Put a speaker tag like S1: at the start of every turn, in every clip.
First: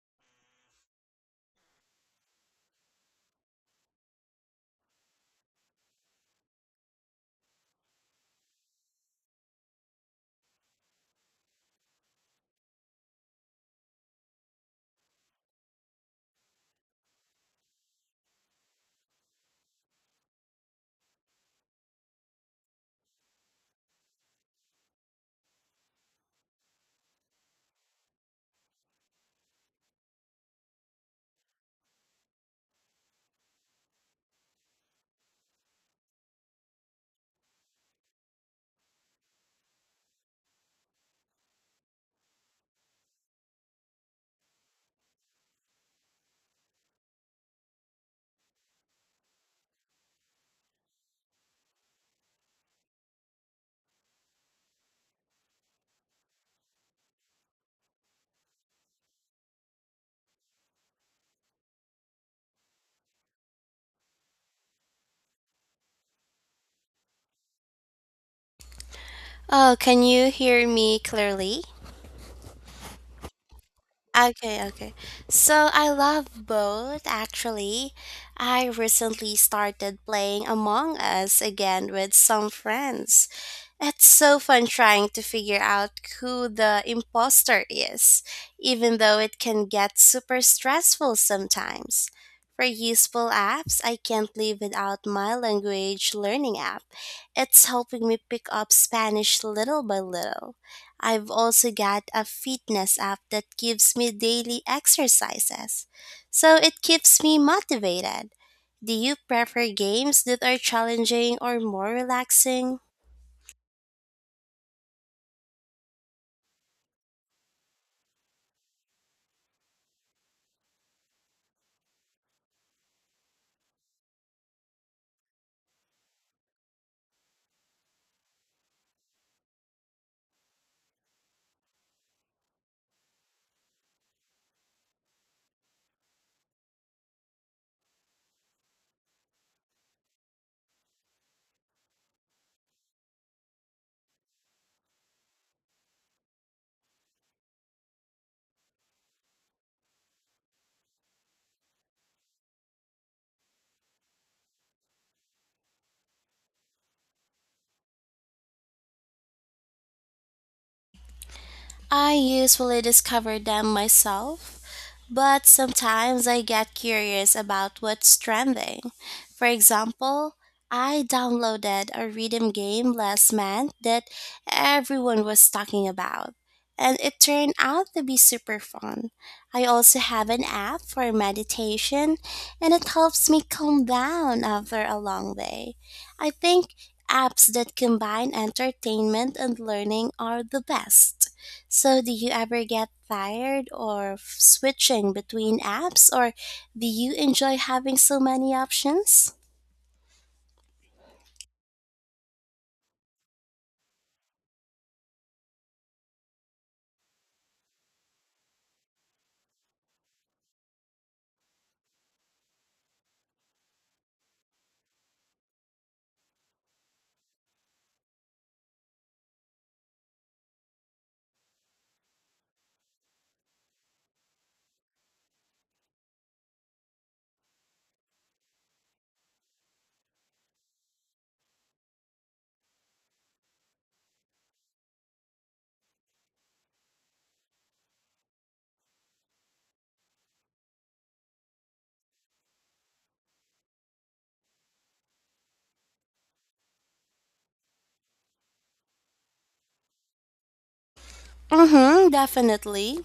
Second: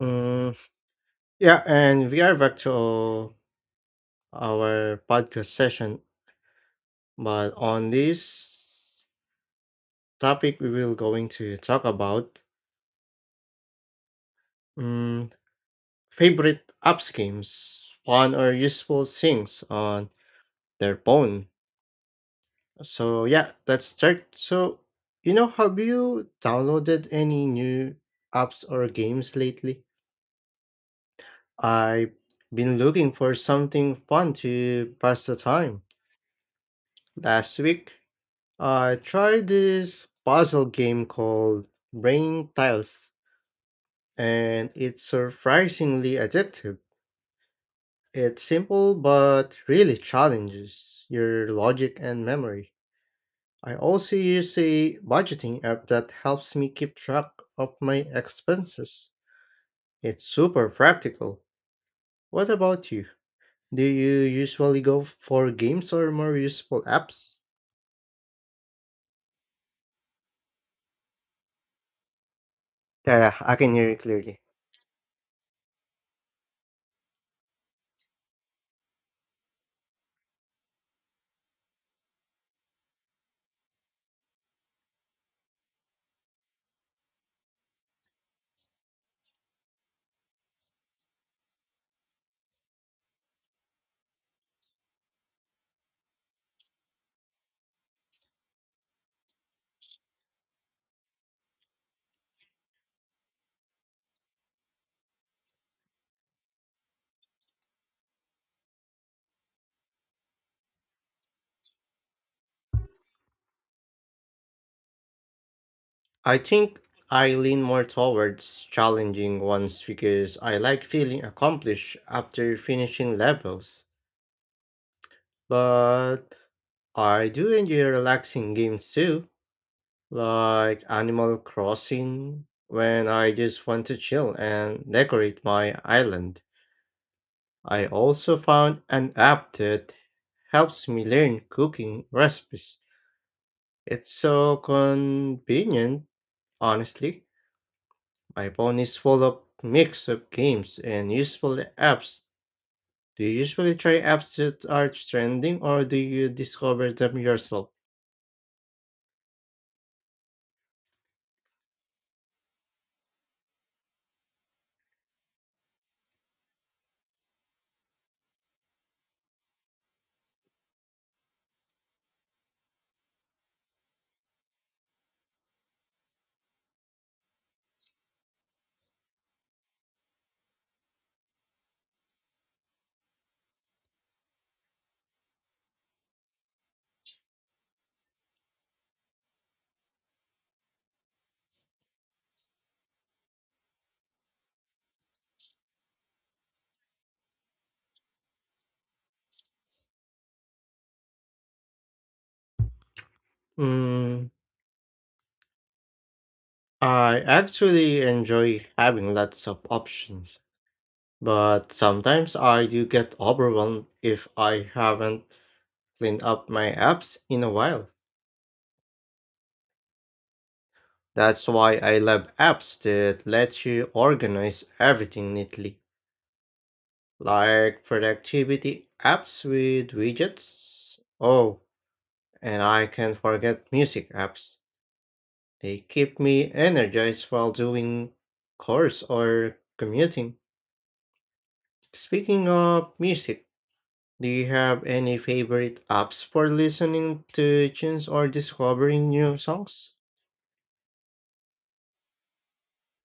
S1: Mm, yeah, and we are back to our podcast session. But on this topic, we will going to talk about mm, favorite apps games, fun or useful things on their phone. So yeah, let's start. So have you downloaded any new apps or games lately? I've been looking for something fun to pass the time. Last week, I tried this puzzle game called Brain Tiles, and it's surprisingly addictive. It's simple but really challenges your logic and memory. I also use a budgeting app that helps me keep track of my expenses. It's super practical. What about you? Do you usually go for games or more useful apps?
S2: Oh, can you hear me clearly?
S1: Yeah, I can hear you clearly.
S2: Okay, okay. So I love both actually. I recently started playing Among Us again with some friends. It's so fun trying to figure out who the imposter is, even though it can get super stressful sometimes. For useful apps, I can't live without my language learning app. It's helping me pick up Spanish little by little. I've also got a fitness app that gives me daily exercises, so it keeps me motivated. Do you prefer games that are challenging or more relaxing?
S1: I think I lean more towards challenging ones because I like feeling accomplished after finishing levels. But I do enjoy relaxing games too, like Animal Crossing, when I just want to chill and decorate my island. I also found an app that helps me learn cooking recipes. It's so convenient, honestly. My phone is full of mix of games and useful apps. Do you usually try apps that are trending or do you discover them yourself?
S2: I usually discover them myself, but sometimes I get curious about what's trending. For example, I downloaded a rhythm game last month that everyone was talking about, and it turned out to be super fun. I also have an app for meditation, and it helps me calm down after a long day. I think apps that combine entertainment and learning are the best. So, do you ever get tired or switching between apps, or do you enjoy having so many options?
S1: Mm, I actually enjoy having lots of options, but sometimes I do get overwhelmed if I haven't cleaned up my apps in a while. That's why I love apps that let you organize everything neatly, like productivity apps with widgets. Oh, and I can't forget music apps. They keep me energized while doing chores or commuting. Speaking of music, do you have any favorite apps for listening to tunes or discovering new songs?
S2: Mm-hmm, definitely.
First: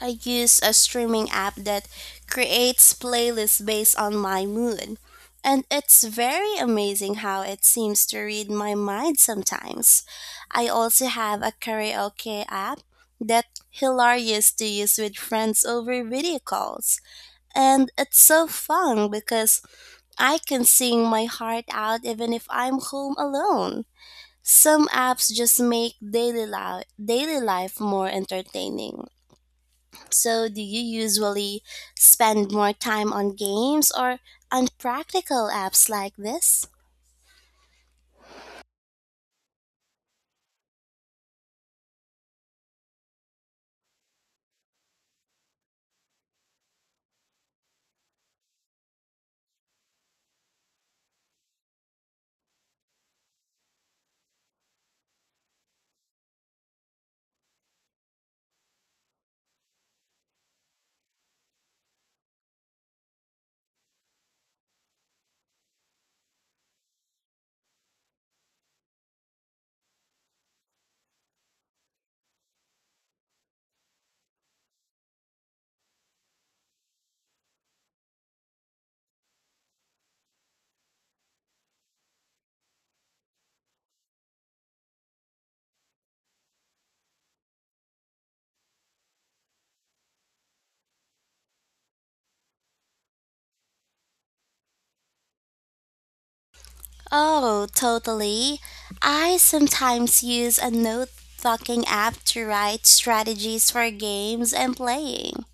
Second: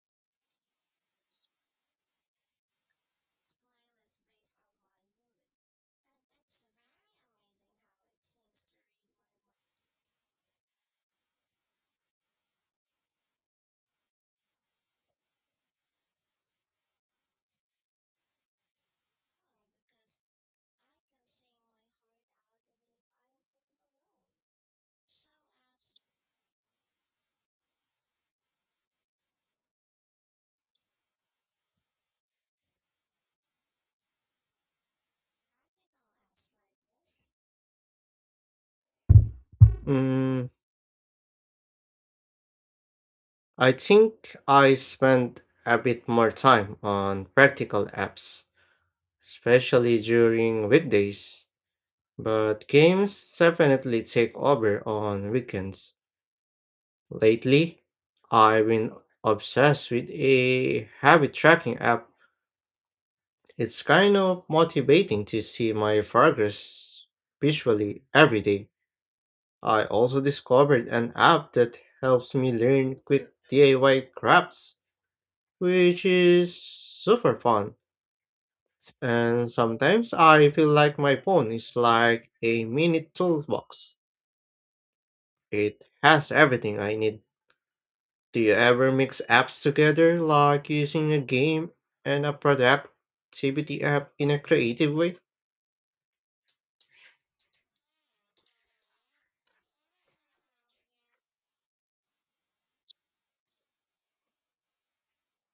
S2: I use a streaming app that creates playlists based on my mood. And it's very amazing how it seems to read my mind sometimes. I also have a karaoke app that hilarious to use with friends over video calls. And it's so fun because I can sing my heart out even if I'm home alone. Some apps just make daily life more entertaining. So, do you usually spend more time on games or on practical apps like this?
S1: Mm, I think I spend a bit more time on practical apps, especially during weekdays, but games definitely take over on weekends. Lately, I've been obsessed with a habit tracking app. It's kind of motivating to see my progress visually every day. I also discovered an app that helps me learn quick DIY crafts, which is super fun. And sometimes I feel like my phone is like a mini toolbox. It has everything I need. Do you ever mix apps together, like using a game and a productivity app in a creative way?
S2: Oh, totally. I sometimes use a note talking app to write strategies for games I'm playing.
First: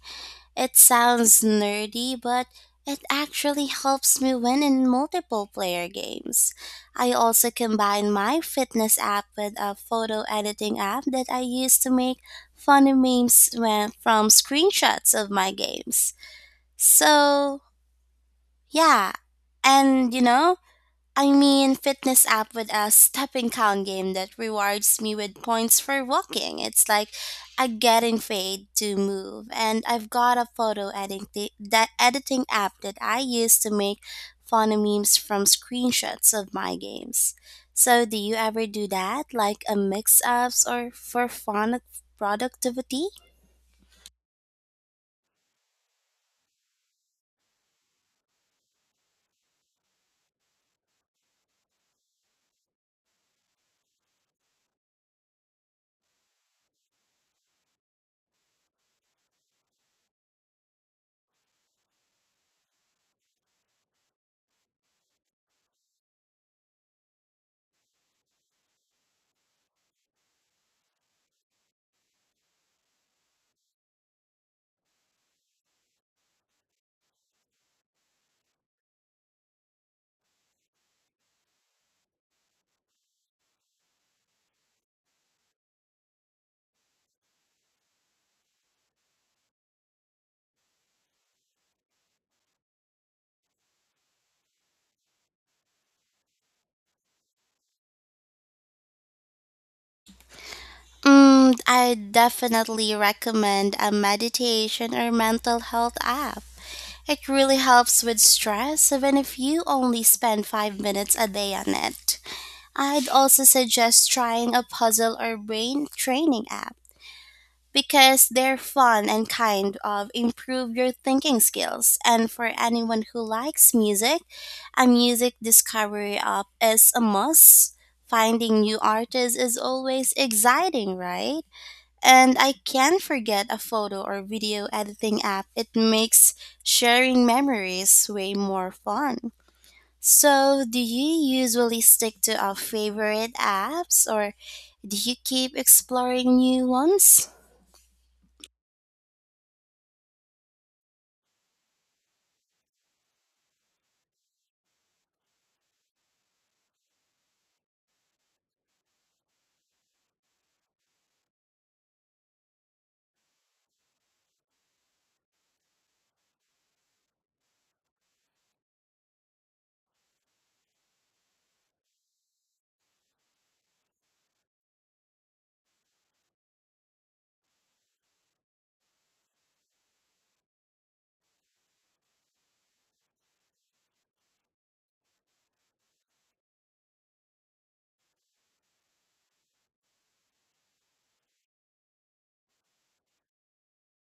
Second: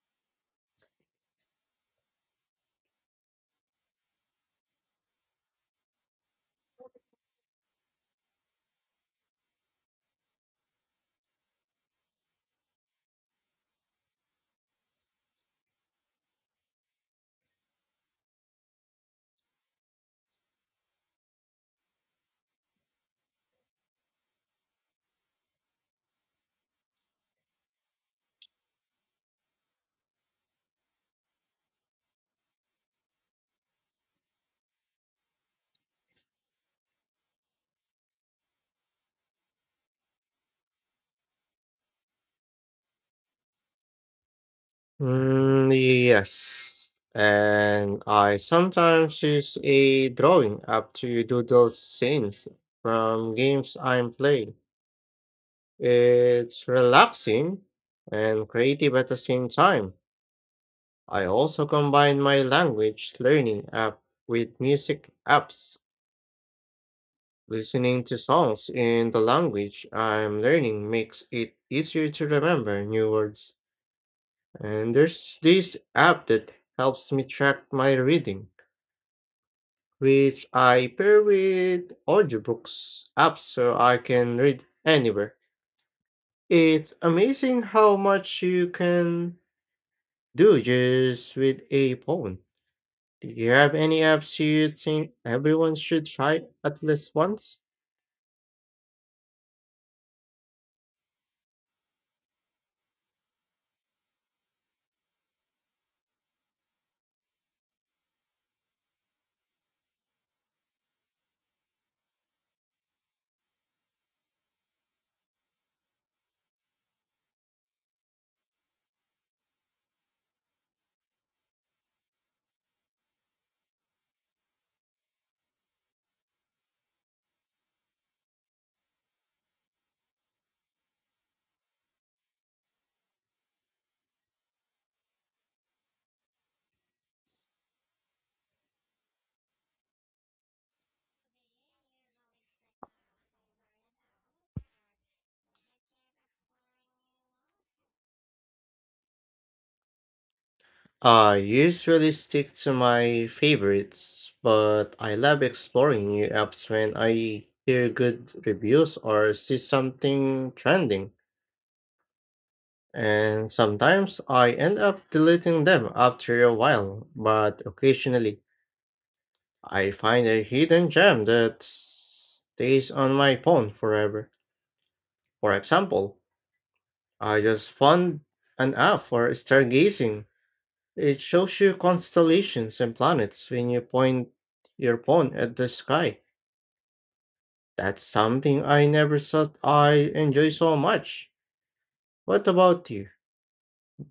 S2: It sounds nerdy, but it actually helps me win in multiple player games. I also combine my fitness app with a photo editing app that I use to make funny memes from screenshots of my games. So, yeah. And I mean, fitness app with a stepping count game that rewards me with points for walking. It's like I getting paid to move. And I've got a photo editing that editing app that I use to make funny memes from screenshots of my games. So, do you ever do that, like a mix ups or for fun productivity?
S1: Mm, yes. And I sometimes use a drawing app to doodle scenes from games I'm playing. It's relaxing and creative at the same time. I also combine my language learning app with music apps. Listening to songs in the language I'm learning makes it easier to remember new words. And there's this app that helps me track my reading, which I pair with audiobooks apps so I can read anywhere. It's amazing how much you can do just with a phone. Do you have any apps you think everyone should try at least once?
S2: Mm, I definitely recommend a meditation or mental health app. It really helps with stress, even if you only spend 5 minutes a day on it. I'd also suggest trying a puzzle or brain training app because they're fun and kind of improve your thinking skills. And for anyone who likes music, a music discovery app is a must. Finding new artists is always exciting, right? And I can't forget a photo or video editing app. It makes sharing memories way more fun. So, do you usually stick to our favorite apps or do you keep exploring new ones?
S1: I usually stick to my favorites, but I love exploring new apps when I hear good reviews or see something trending. And sometimes I end up deleting them after a while, but occasionally I find a hidden gem that stays on my phone forever. For example, I just found an app for stargazing. It shows you constellations and planets when you point your phone at the sky. That's something I never thought I enjoy so much. What about you?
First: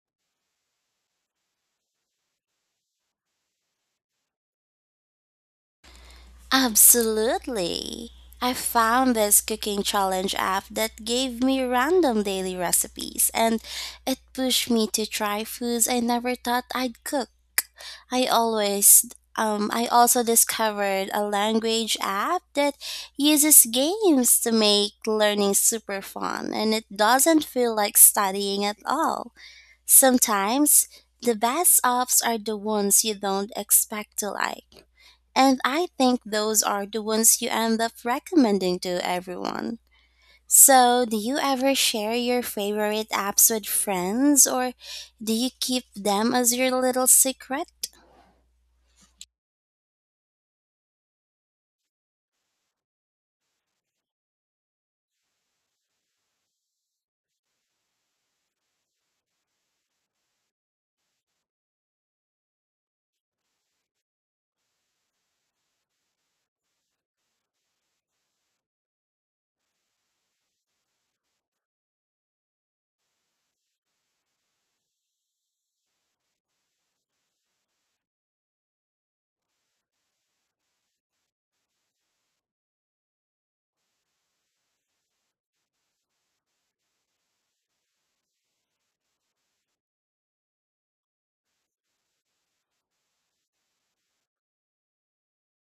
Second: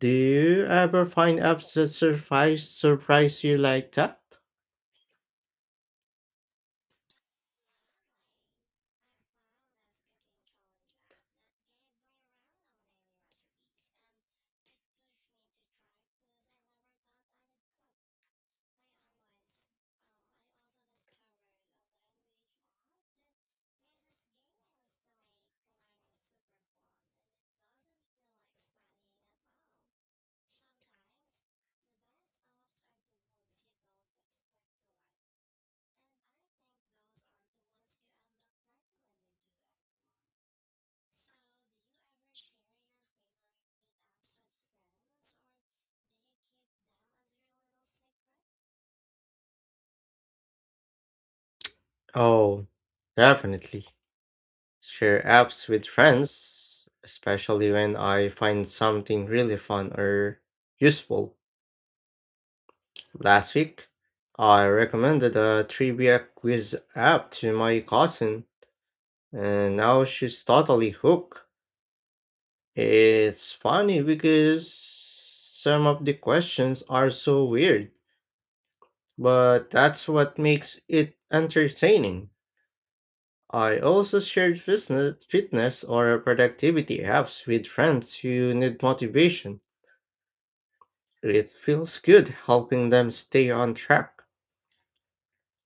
S1: Do you ever find apps that surprise you like that?
S2: Absolutely. I found this cooking challenge app that gave me random daily recipes and it pushed me to try foods I never thought I'd cook. I always I also discovered a language app that uses games to make learning super fun and it doesn't feel like studying at all. Sometimes the best apps are the ones you don't expect to like. And I think those are the ones you end up recommending to everyone. So, do you ever share your favorite apps with friends or do you keep them as your little secret?
S1: Oh, definitely. Share apps with friends, especially when I find something really fun or useful. Last week, I recommended a trivia quiz app to my cousin. And now she's totally hooked. It's funny because some of the questions are so weird, but that's what makes it entertaining. I also shared fitness or productivity apps with friends who need motivation. It feels good helping them stay on track.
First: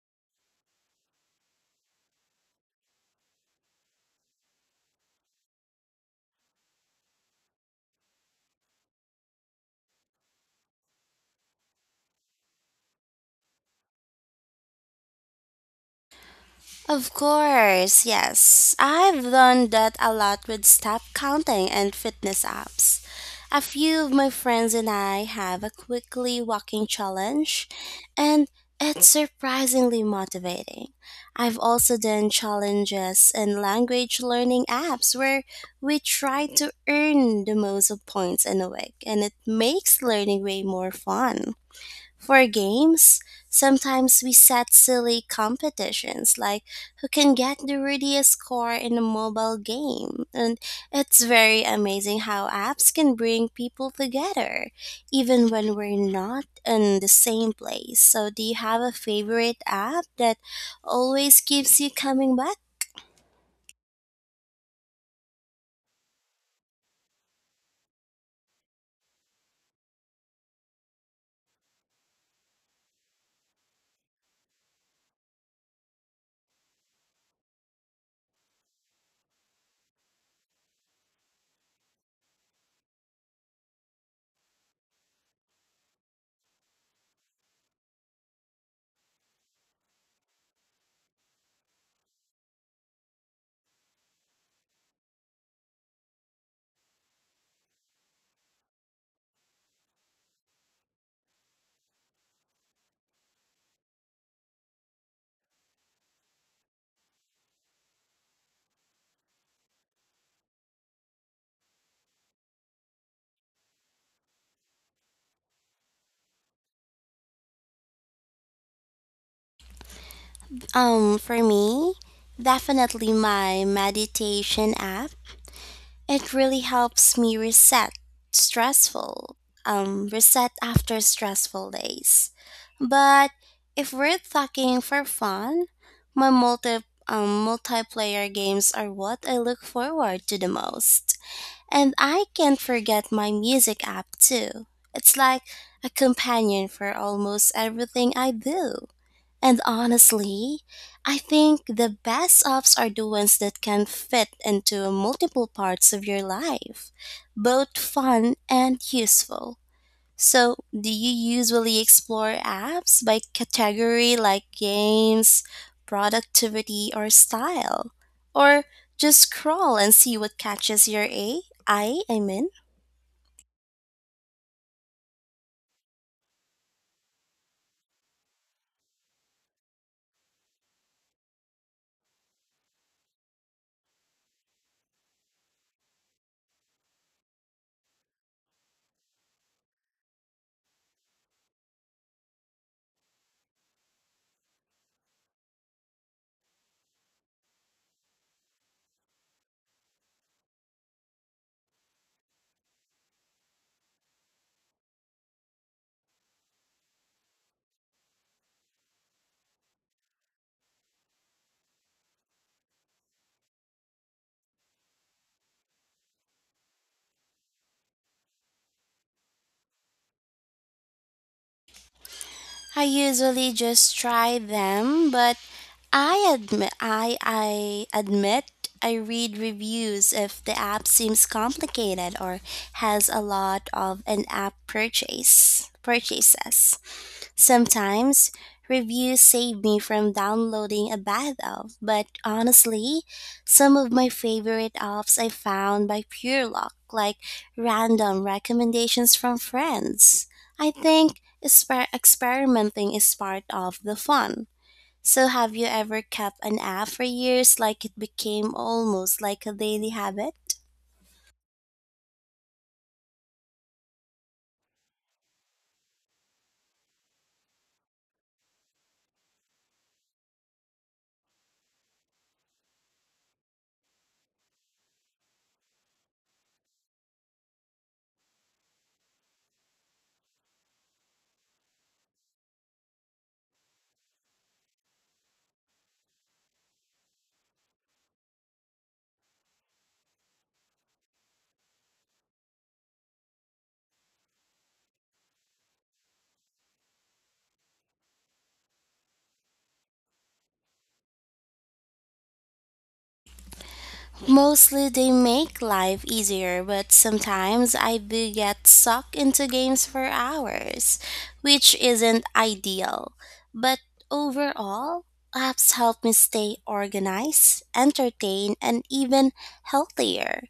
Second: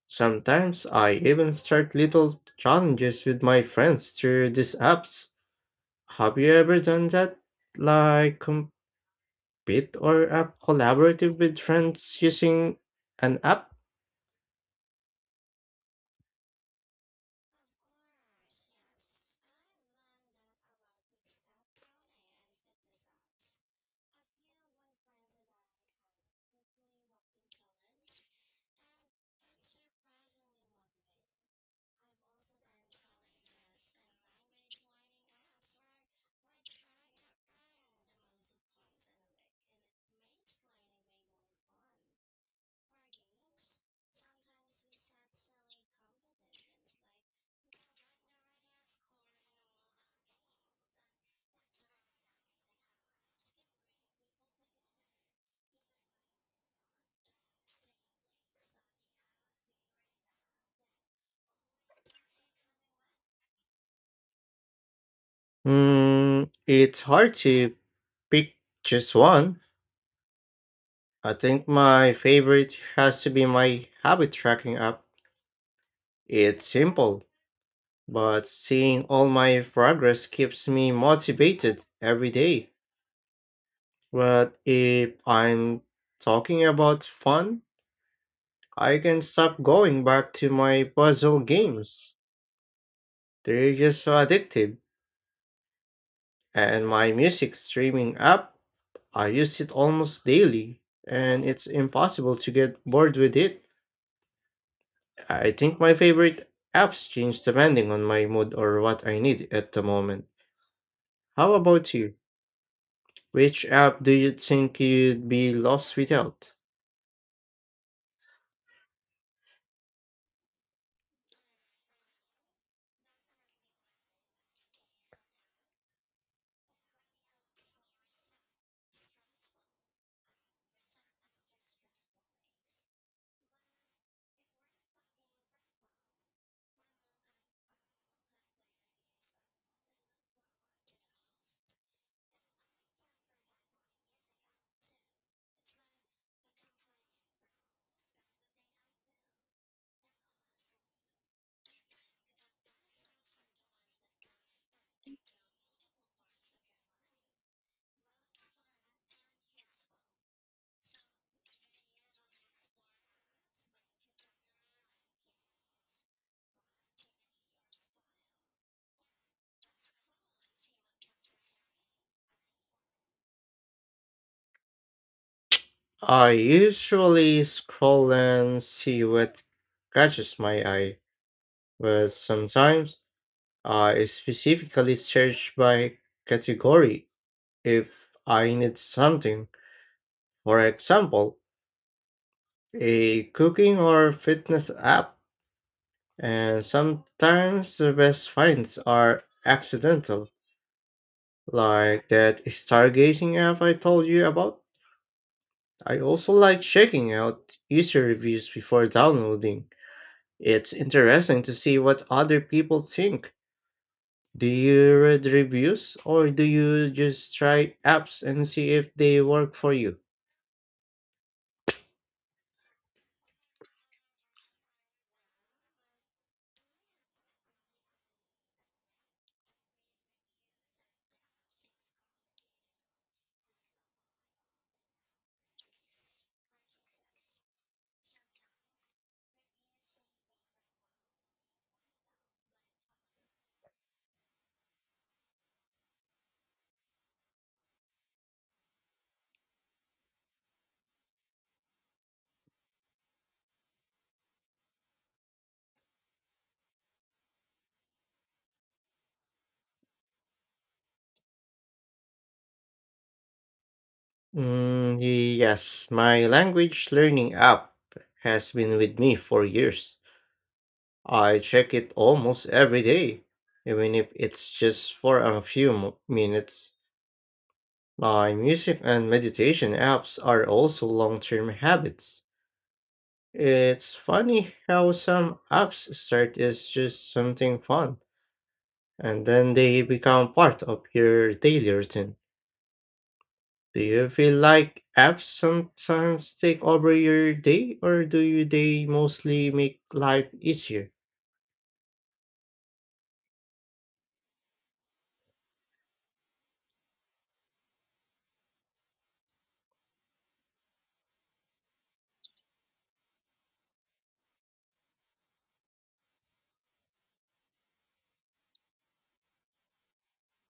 S1: Sometimes I even start little challenges with my friends through these apps. Have you ever done that? Like, bit or a collaborative with friends using an app?
S2: Of course, yes. I've done that a lot with step counting and fitness apps. A few of my friends and I have a quickly walking challenge, and it's surprisingly motivating. I've also done challenges in language learning apps where we try to earn the most of points in a week, and it makes learning way more fun. For games, sometimes we set silly competitions like who can get the readiest score in a mobile game. And it's very amazing how apps can bring people together, even when we're not in the same place. So, do you have a favorite app that always keeps you coming back?
S1: It's hard to pick just one. I think my favorite has to be my habit tracking app. It's simple, but seeing all my progress keeps me motivated every day. But if I'm talking about fun, I can stop going back to my puzzle games. They're just so addictive and my music streaming app. I use it almost daily, and it's impossible to get bored with it. I think my favorite apps change depending on my mood or what I need at the moment. How about you? Which app do you think you'd be lost without?
S2: For me, definitely my meditation app. It really helps me reset stressful, reset after stressful days. But if we're talking for fun, my multiplayer games are what I look forward to the most. And I can't forget my music app too. It's like a companion for almost everything I do. And honestly, I think the best ups are the ones that can fit into multiple parts of your life, both fun and useful. So, do you usually explore apps by category like games, productivity, or style? Or just scroll and see what catches your eye? I mean,
S1: I usually scroll and see what catches my eye, but sometimes I specifically search by category if I need something. For example, a cooking or fitness app, and sometimes the best finds are accidental, like that stargazing app I told you about. I also like checking out user reviews before downloading. It's interesting to see what other people think. Do you read reviews or do you just try apps and see if they work for you?
S2: I usually just try them, but I admit I read reviews if the app seems complicated or has a lot of in-app purchases. Sometimes reviews save me from downloading a bad app, but honestly, some of my favorite apps I found by pure luck, like random recommendations from friends. I think experimenting is part of the fun. So, have you ever kept an app for years like it became almost like a daily habit?
S1: Mm, yes, my language learning app has been with me for years. I check it almost every day, even if it's just for a few minutes. My music and meditation apps are also long term habits. It's funny how some apps start as just something fun and then they become part of your daily routine. Do you feel like apps sometimes take over your day or do you they mostly make life easier?
S2: Mostly they make life easier, but sometimes I do get sucked into games for hours, which isn't ideal. But overall, apps help me stay organized, entertained, and even healthier.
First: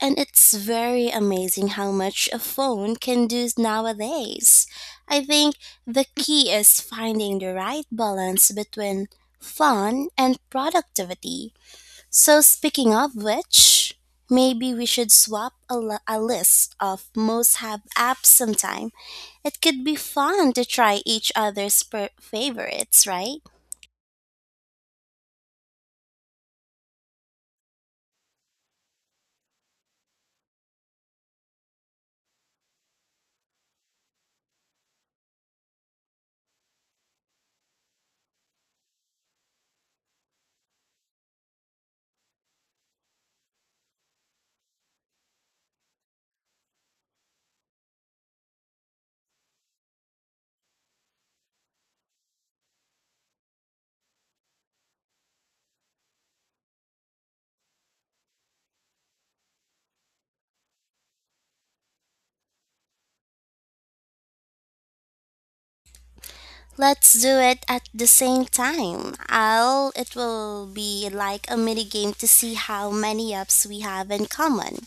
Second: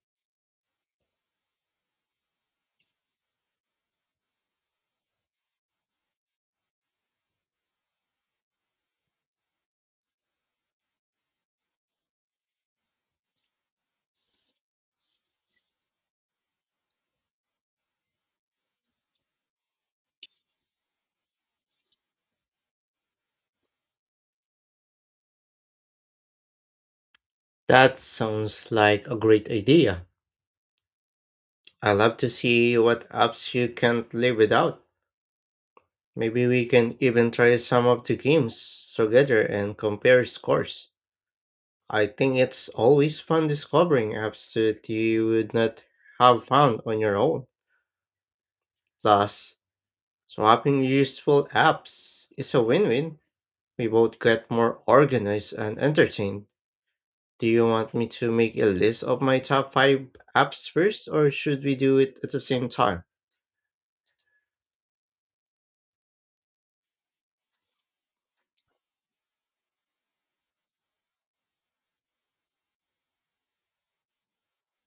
S2: And it's very amazing how much a phone can do nowadays. I think the key is finding the right balance between fun and productivity. So, speaking of which, maybe we should swap a list of most have apps sometime. It could be fun to try each other's favorites, right?
S1: That sounds like a great idea. I love to see what apps you can't live without. Maybe we can even try some of the games together and compare scores. I think it's always fun discovering apps that you would not have found on your own. Plus, swapping useful apps is a win win. We both get more organized and entertained. Do you want me to make a list of my top 5 apps first, or should we do it at the same time?
S2: Let's do it at the same time. I'll it will be like a mini game to see how many apps we have in common.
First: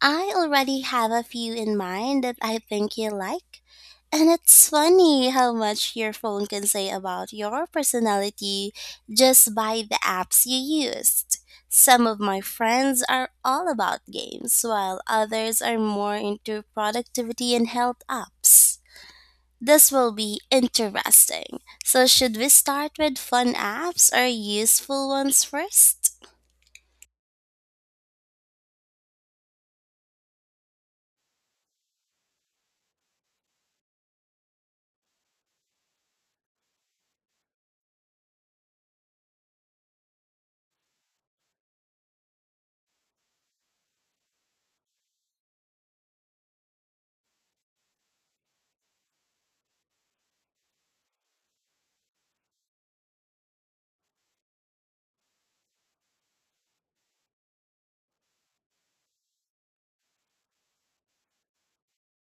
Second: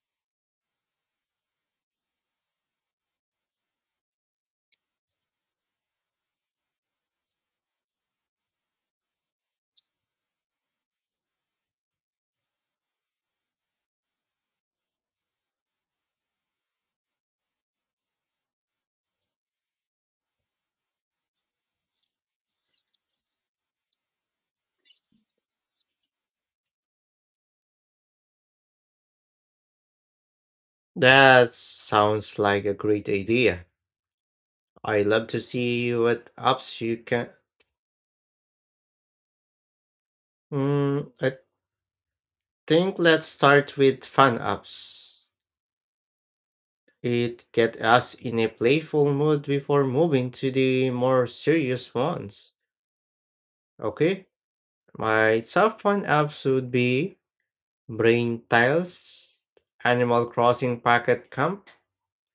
S2: I already have a few in mind that I think you like. And it's funny how much your phone can say about your personality just by the apps you used. Some of my friends are all about games, while others are more into productivity and health apps. This will be interesting. So, should we start with fun apps or useful ones first?
S1: That sounds like a great idea. I love to see what apps you can. I think let's start with fun apps. It get us in a playful mood before moving to the more serious ones. Okay, my top fun apps would be Brain Tiles, Animal Crossing Pocket Camp,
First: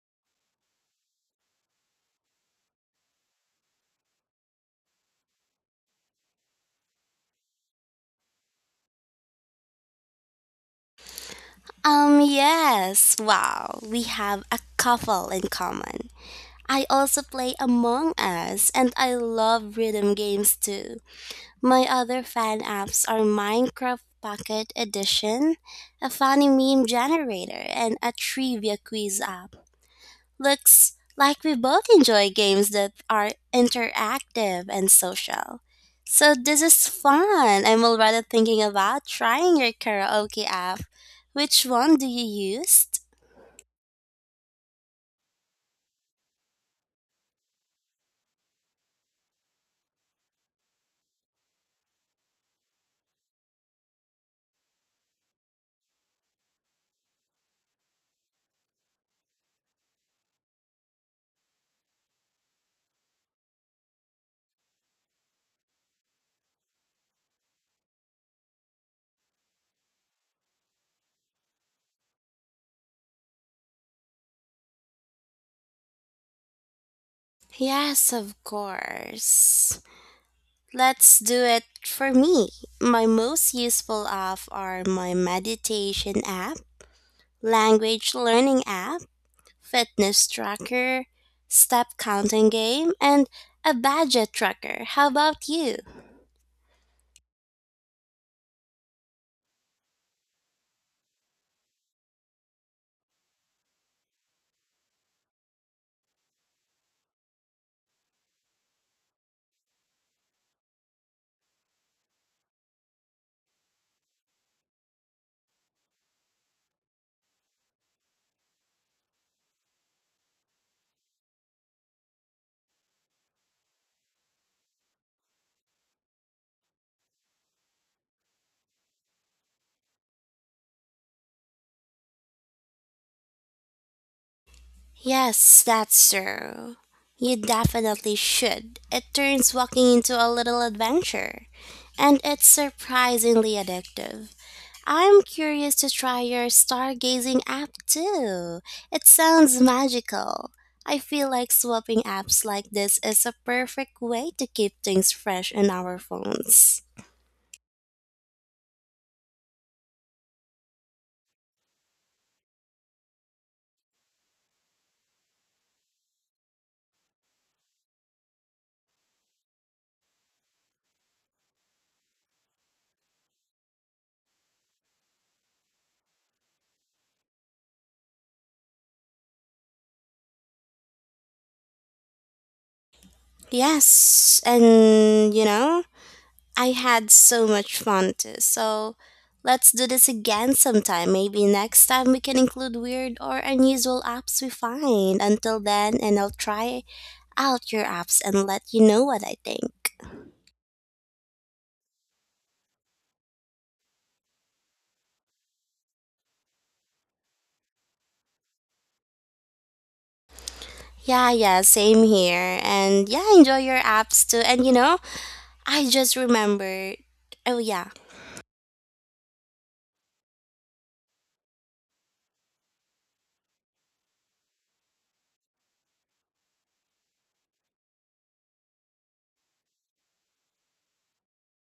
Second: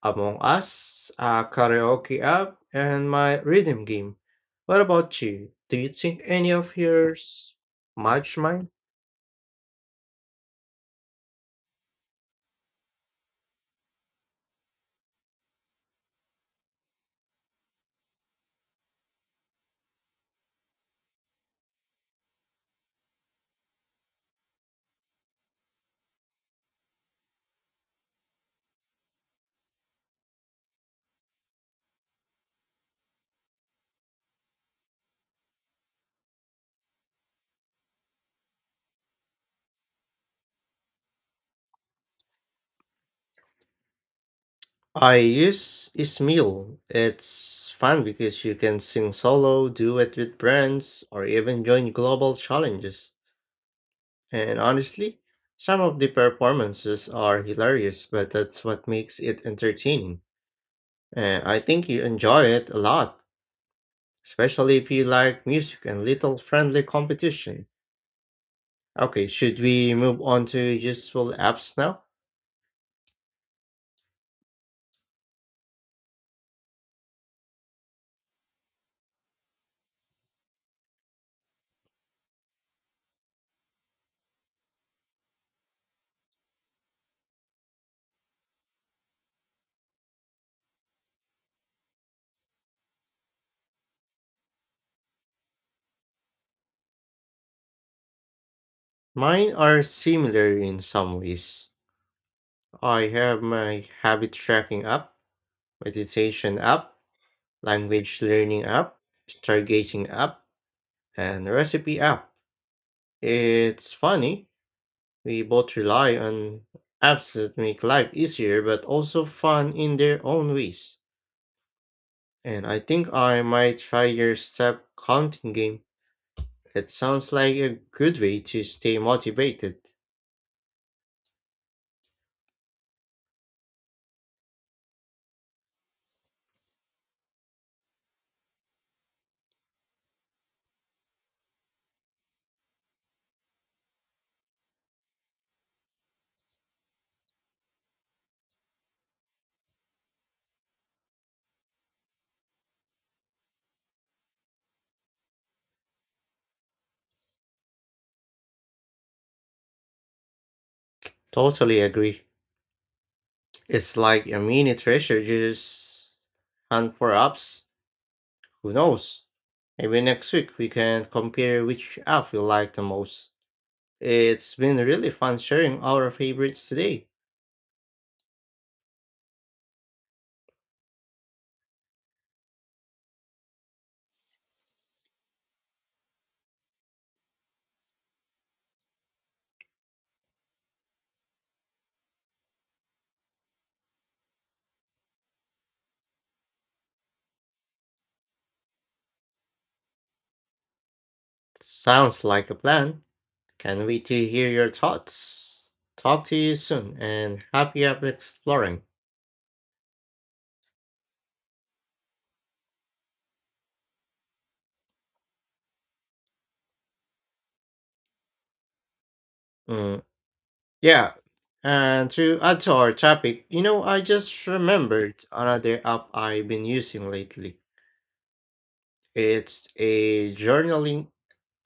S1: Among Us, a karaoke app, and my rhythm game. What about you? Do you think any of yours match mine?
S2: Yes. Wow, we have a couple in common. I also play Among Us and I love rhythm games too. My other fan apps are Minecraft Pocket Edition, a funny meme generator, and a trivia quiz app. Looks like we both enjoy games that are interactive and social. So this is fun. I'm already thinking about trying your karaoke app. Which one do you use?
S1: I use Ismeel. It's fun because you can sing solo, duet with brands, or even join global challenges. And honestly, some of the performances are hilarious, but that's what makes it entertaining. And I think you enjoy it a lot, especially if you like music and little friendly competition. Okay, should we move on to useful apps now?
S2: Yes, of course. Let's do it for me. My most useful app are my meditation app, language learning app, fitness tracker, step counting game, and a budget tracker. How about you?
S1: Mine are similar in some ways. I have my habit tracking app, meditation app, language learning app, stargazing app, and recipe app. It's funny, we both rely on apps that make life easier but also fun in their own ways. And I think I might try your step counting game. It sounds like a good way to stay motivated.
S2: Yes, that's true. You definitely should. It turns walking into a little adventure, and it's surprisingly addictive. I'm curious to try your stargazing app too. It sounds magical. I feel like swapping apps like this is a perfect way to keep things fresh in our phones.
S1: Totally agree. It's like a mini treasure just hunt for apps. Who knows? Maybe next week we can compare which app we like the most. It's been really fun sharing our favorites today.
S2: Yes, and I had so much fun too. So let's do this again sometime. Maybe next time we can include weird or unusual apps we find. Until then, and I'll try out your apps and let you know what I think.
S1: Sounds like a plan. Can't wait to hear your thoughts. Talk to you soon and happy app exploring.
S2: Yeah, yeah, same here. And yeah, enjoy your apps too. And you know, I just remembered. Oh, yeah.
S1: Mm, yeah. And to add to our topic, I just remembered another app I've been using lately. It's a journaling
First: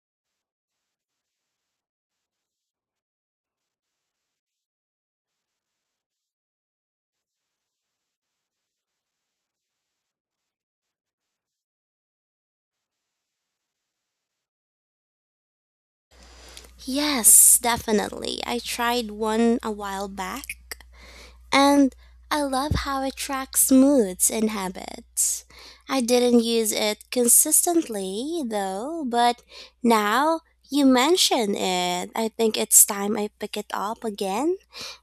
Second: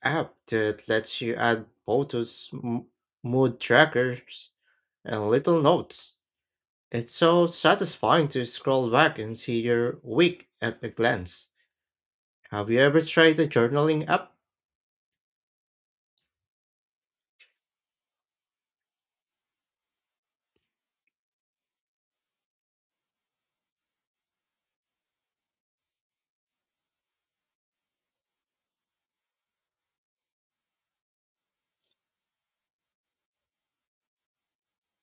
S1: app that lets you add photos, mood trackers, and little notes. It's so satisfying to scroll back and see your week at a glance. Have you ever tried a journaling app?
S2: Yes, definitely. I tried one a while back. And I love how it tracks moods and habits. I didn't use it consistently though, but now you mention it, I think it's time I pick it up again.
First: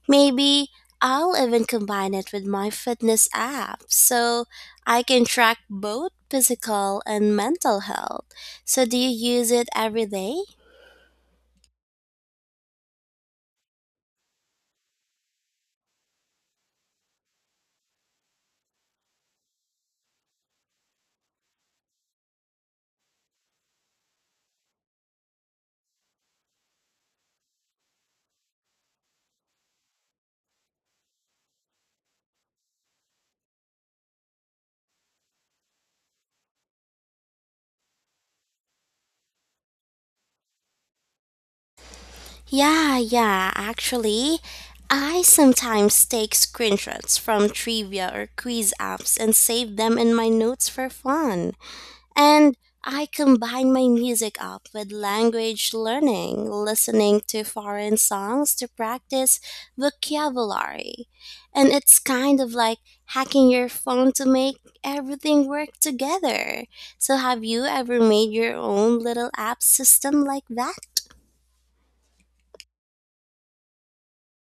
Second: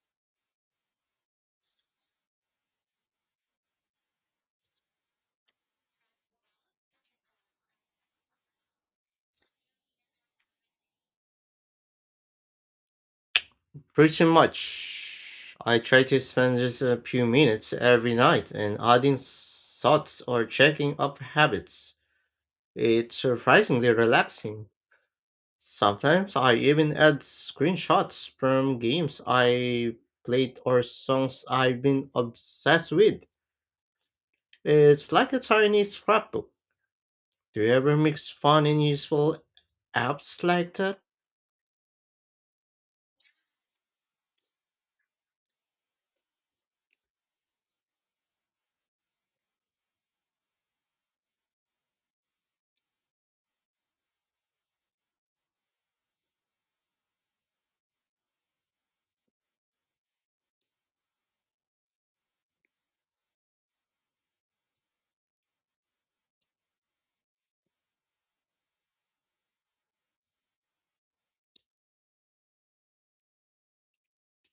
S2: Maybe I'll even combine it with my fitness app so I can track both physical and mental health. So, do you use it every day?
S1: Pretty much. I try to spend just a few minutes every night and adding thoughts or checking up habits. It's surprisingly relaxing. Sometimes I even add screenshots from games I played or songs I've been obsessed with. It's like a tiny scrapbook. Do you ever mix fun and useful apps like that?
S2: Yeah, yeah, actually, I sometimes take screenshots from trivia or quiz apps and save them in my notes for fun. And I combine my music app with language learning, listening to foreign songs to practice vocabulary. And it's kind of like hacking your phone to make everything work together. So, have you ever made your own little app system like that?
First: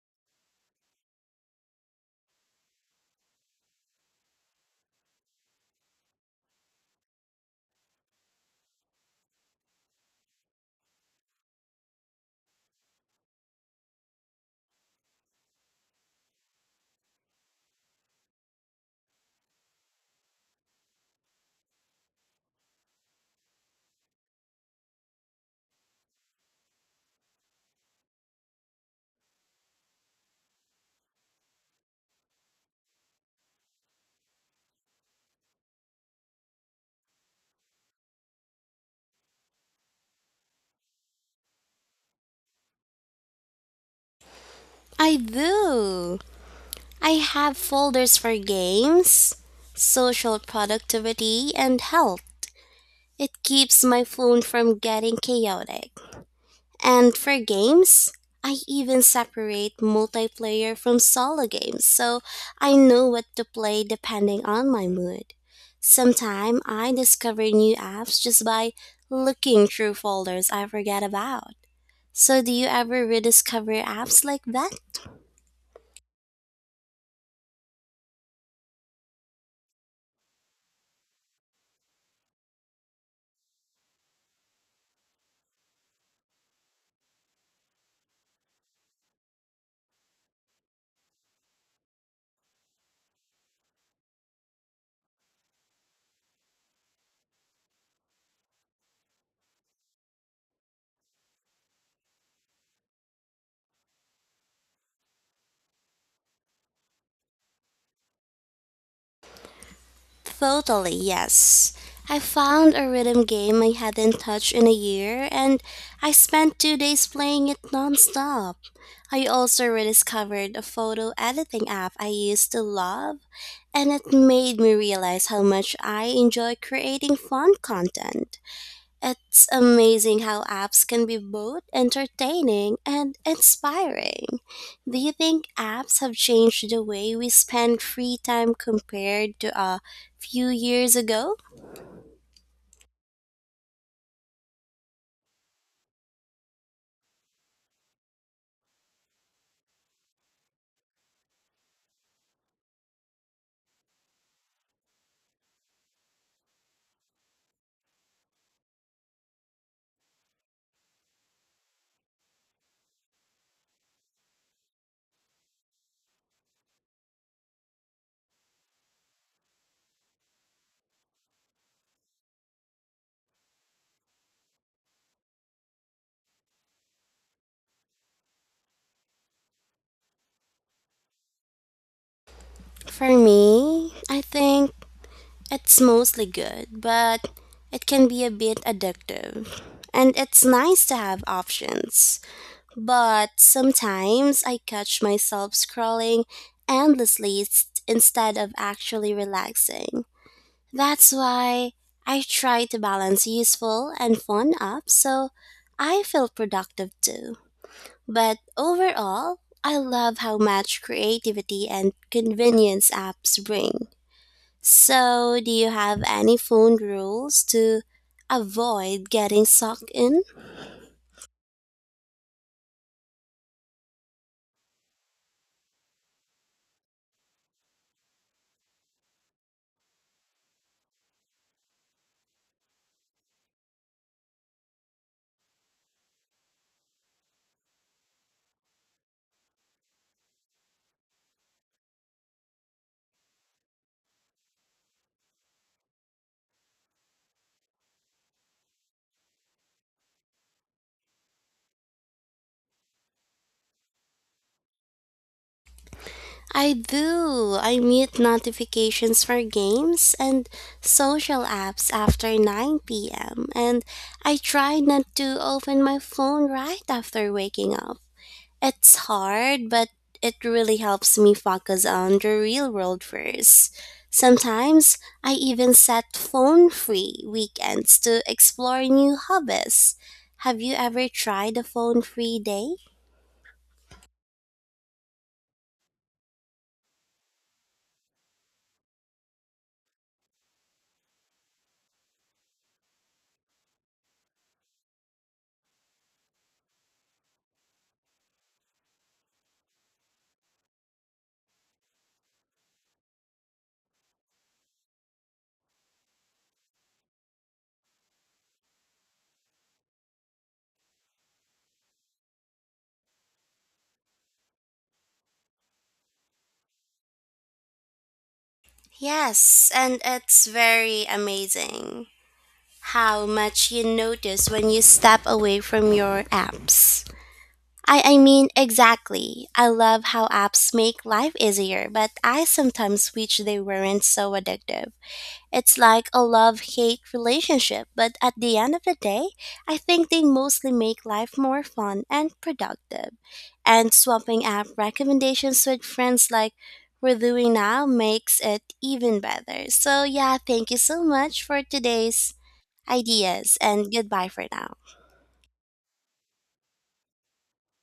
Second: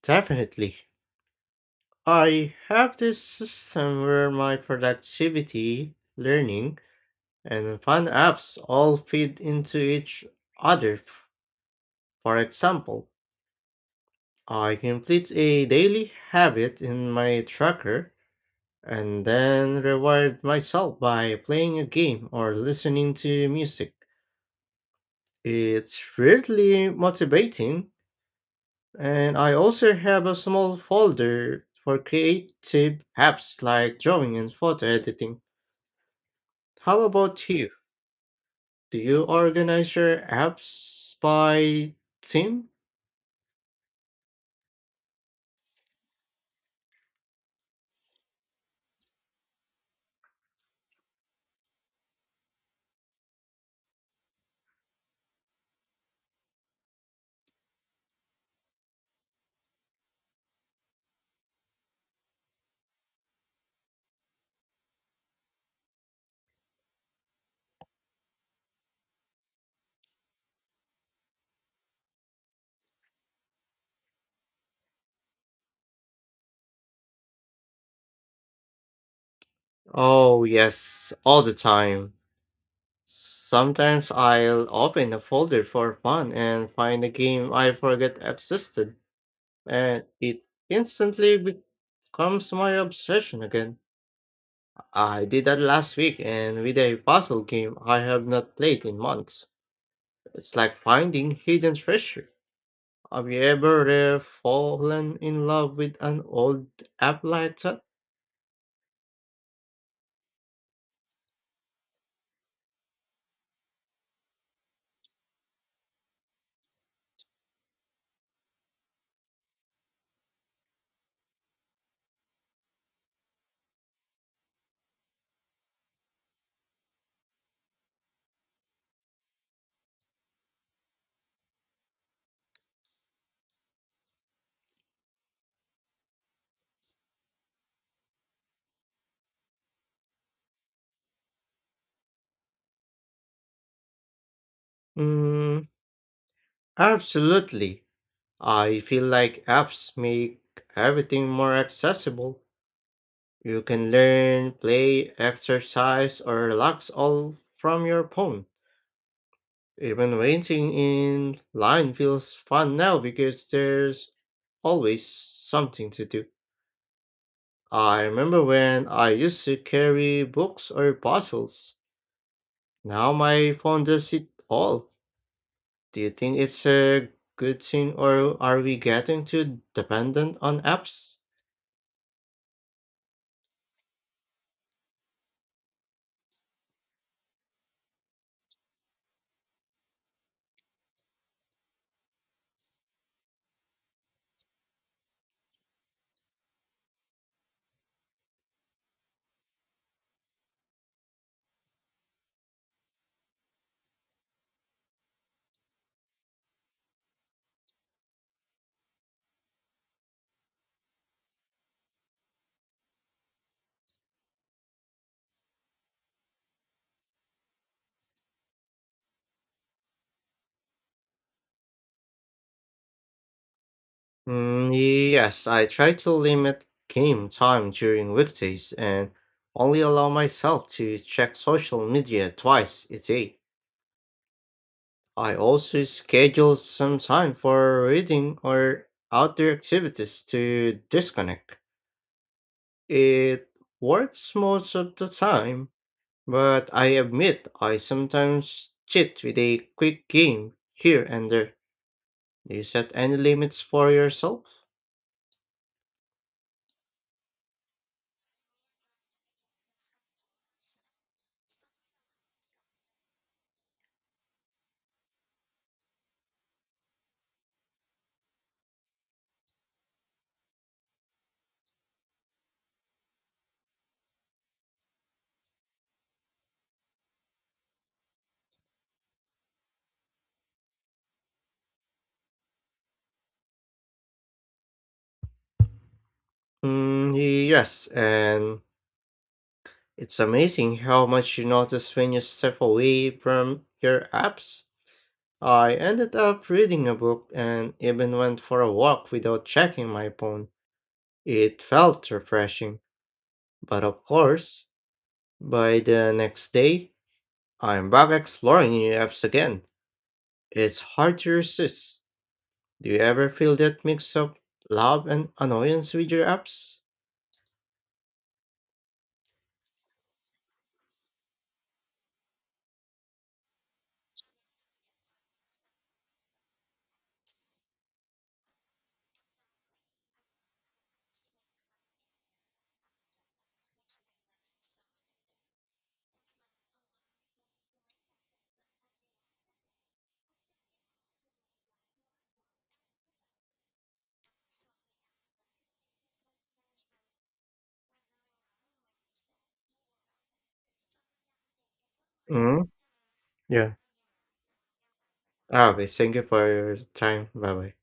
S1: Definitely. I have this system where my productivity, learning, and fun apps all feed into each other. For example, I complete a daily habit in my tracker and then reward myself by playing a game or listening to music. It's really motivating, and I also have a small folder for creative apps like drawing and photo editing. How about you? Do you organize your apps by theme?
S2: I do. I have folders for games, social productivity, and health. It keeps my phone from getting chaotic. And for games, I even separate multiplayer from solo games so I know what to play depending on my mood. Sometimes I discover new apps just by looking through folders I forget about. So, do you ever rediscover apps like that?
S1: Oh, yes, all the time. Sometimes I'll open a folder for fun and find a game I forgot existed, and it instantly becomes my obsession again. I did that last week, and with a puzzle game I have not played in months. It's like finding hidden treasure. Have you ever fallen in love with an old app like that?
S2: Totally, yes. I found a rhythm game I hadn't touched in a year, and I spent 2 days playing it nonstop. I also rediscovered a photo editing app I used to love, and it made me realize how much I enjoy creating fun content. It's amazing how apps can be both entertaining and inspiring. Do you think apps have changed the way we spend free time compared to a few years ago?
S1: Mm, absolutely. I feel like apps make everything more accessible. You can learn, play, exercise, or relax all from your phone. Even waiting in line feels fun now because there's always something to do. I remember when I used to carry books or puzzles. Now my phone does it all. Do you think it's a good thing or are we getting too dependent on apps?
S2: For me, I think it's mostly good, but it can be a bit addictive. And it's nice to have options. But sometimes I catch myself scrolling endlessly instead of actually relaxing. That's why I try to balance useful and fun up so I feel productive too. But overall, I love how much creativity and convenience apps bring. So, do you have any phone rules to avoid getting sucked in?
S1: Mm, yes, I try to limit game time during weekdays and only allow myself to check social media twice a day. I also schedule some time for reading or outdoor activities to disconnect. It works most of the time, but I admit I sometimes cheat with a quick game here and there. Do you set any limits for yourself?
S2: I do. I mute notifications for games and social apps after 9 p.m. and I try not to open my phone right after waking up. It's hard, but it really helps me focus on the real world first. Sometimes I even set phone free weekends to explore new hobbies. Have you ever tried a phone free day?
S1: Mm, yes, and it's amazing how much you notice when you step away from your apps. I ended up reading a book and even went for a walk without checking my phone. It felt refreshing, but of course, by the next day, I'm back exploring new apps again. It's hard to resist. Do you ever feel that mix of love and annoyance with your apps?
S2: Yes, and it's very amazing how much you notice when you step away from your apps. I mean, exactly. I love how apps make life easier, but I sometimes wish they weren't so addictive. It's like a love hate relationship, but at the end of the day, I think they mostly make life more fun and productive. And swapping app recommendations with friends like we're doing now makes it even better. So, yeah, thank you so much for today's
S1: Mm,
S2: ideas,
S1: yeah.
S2: and goodbye for now.
S1: Okay, thank you for your time. Bye bye.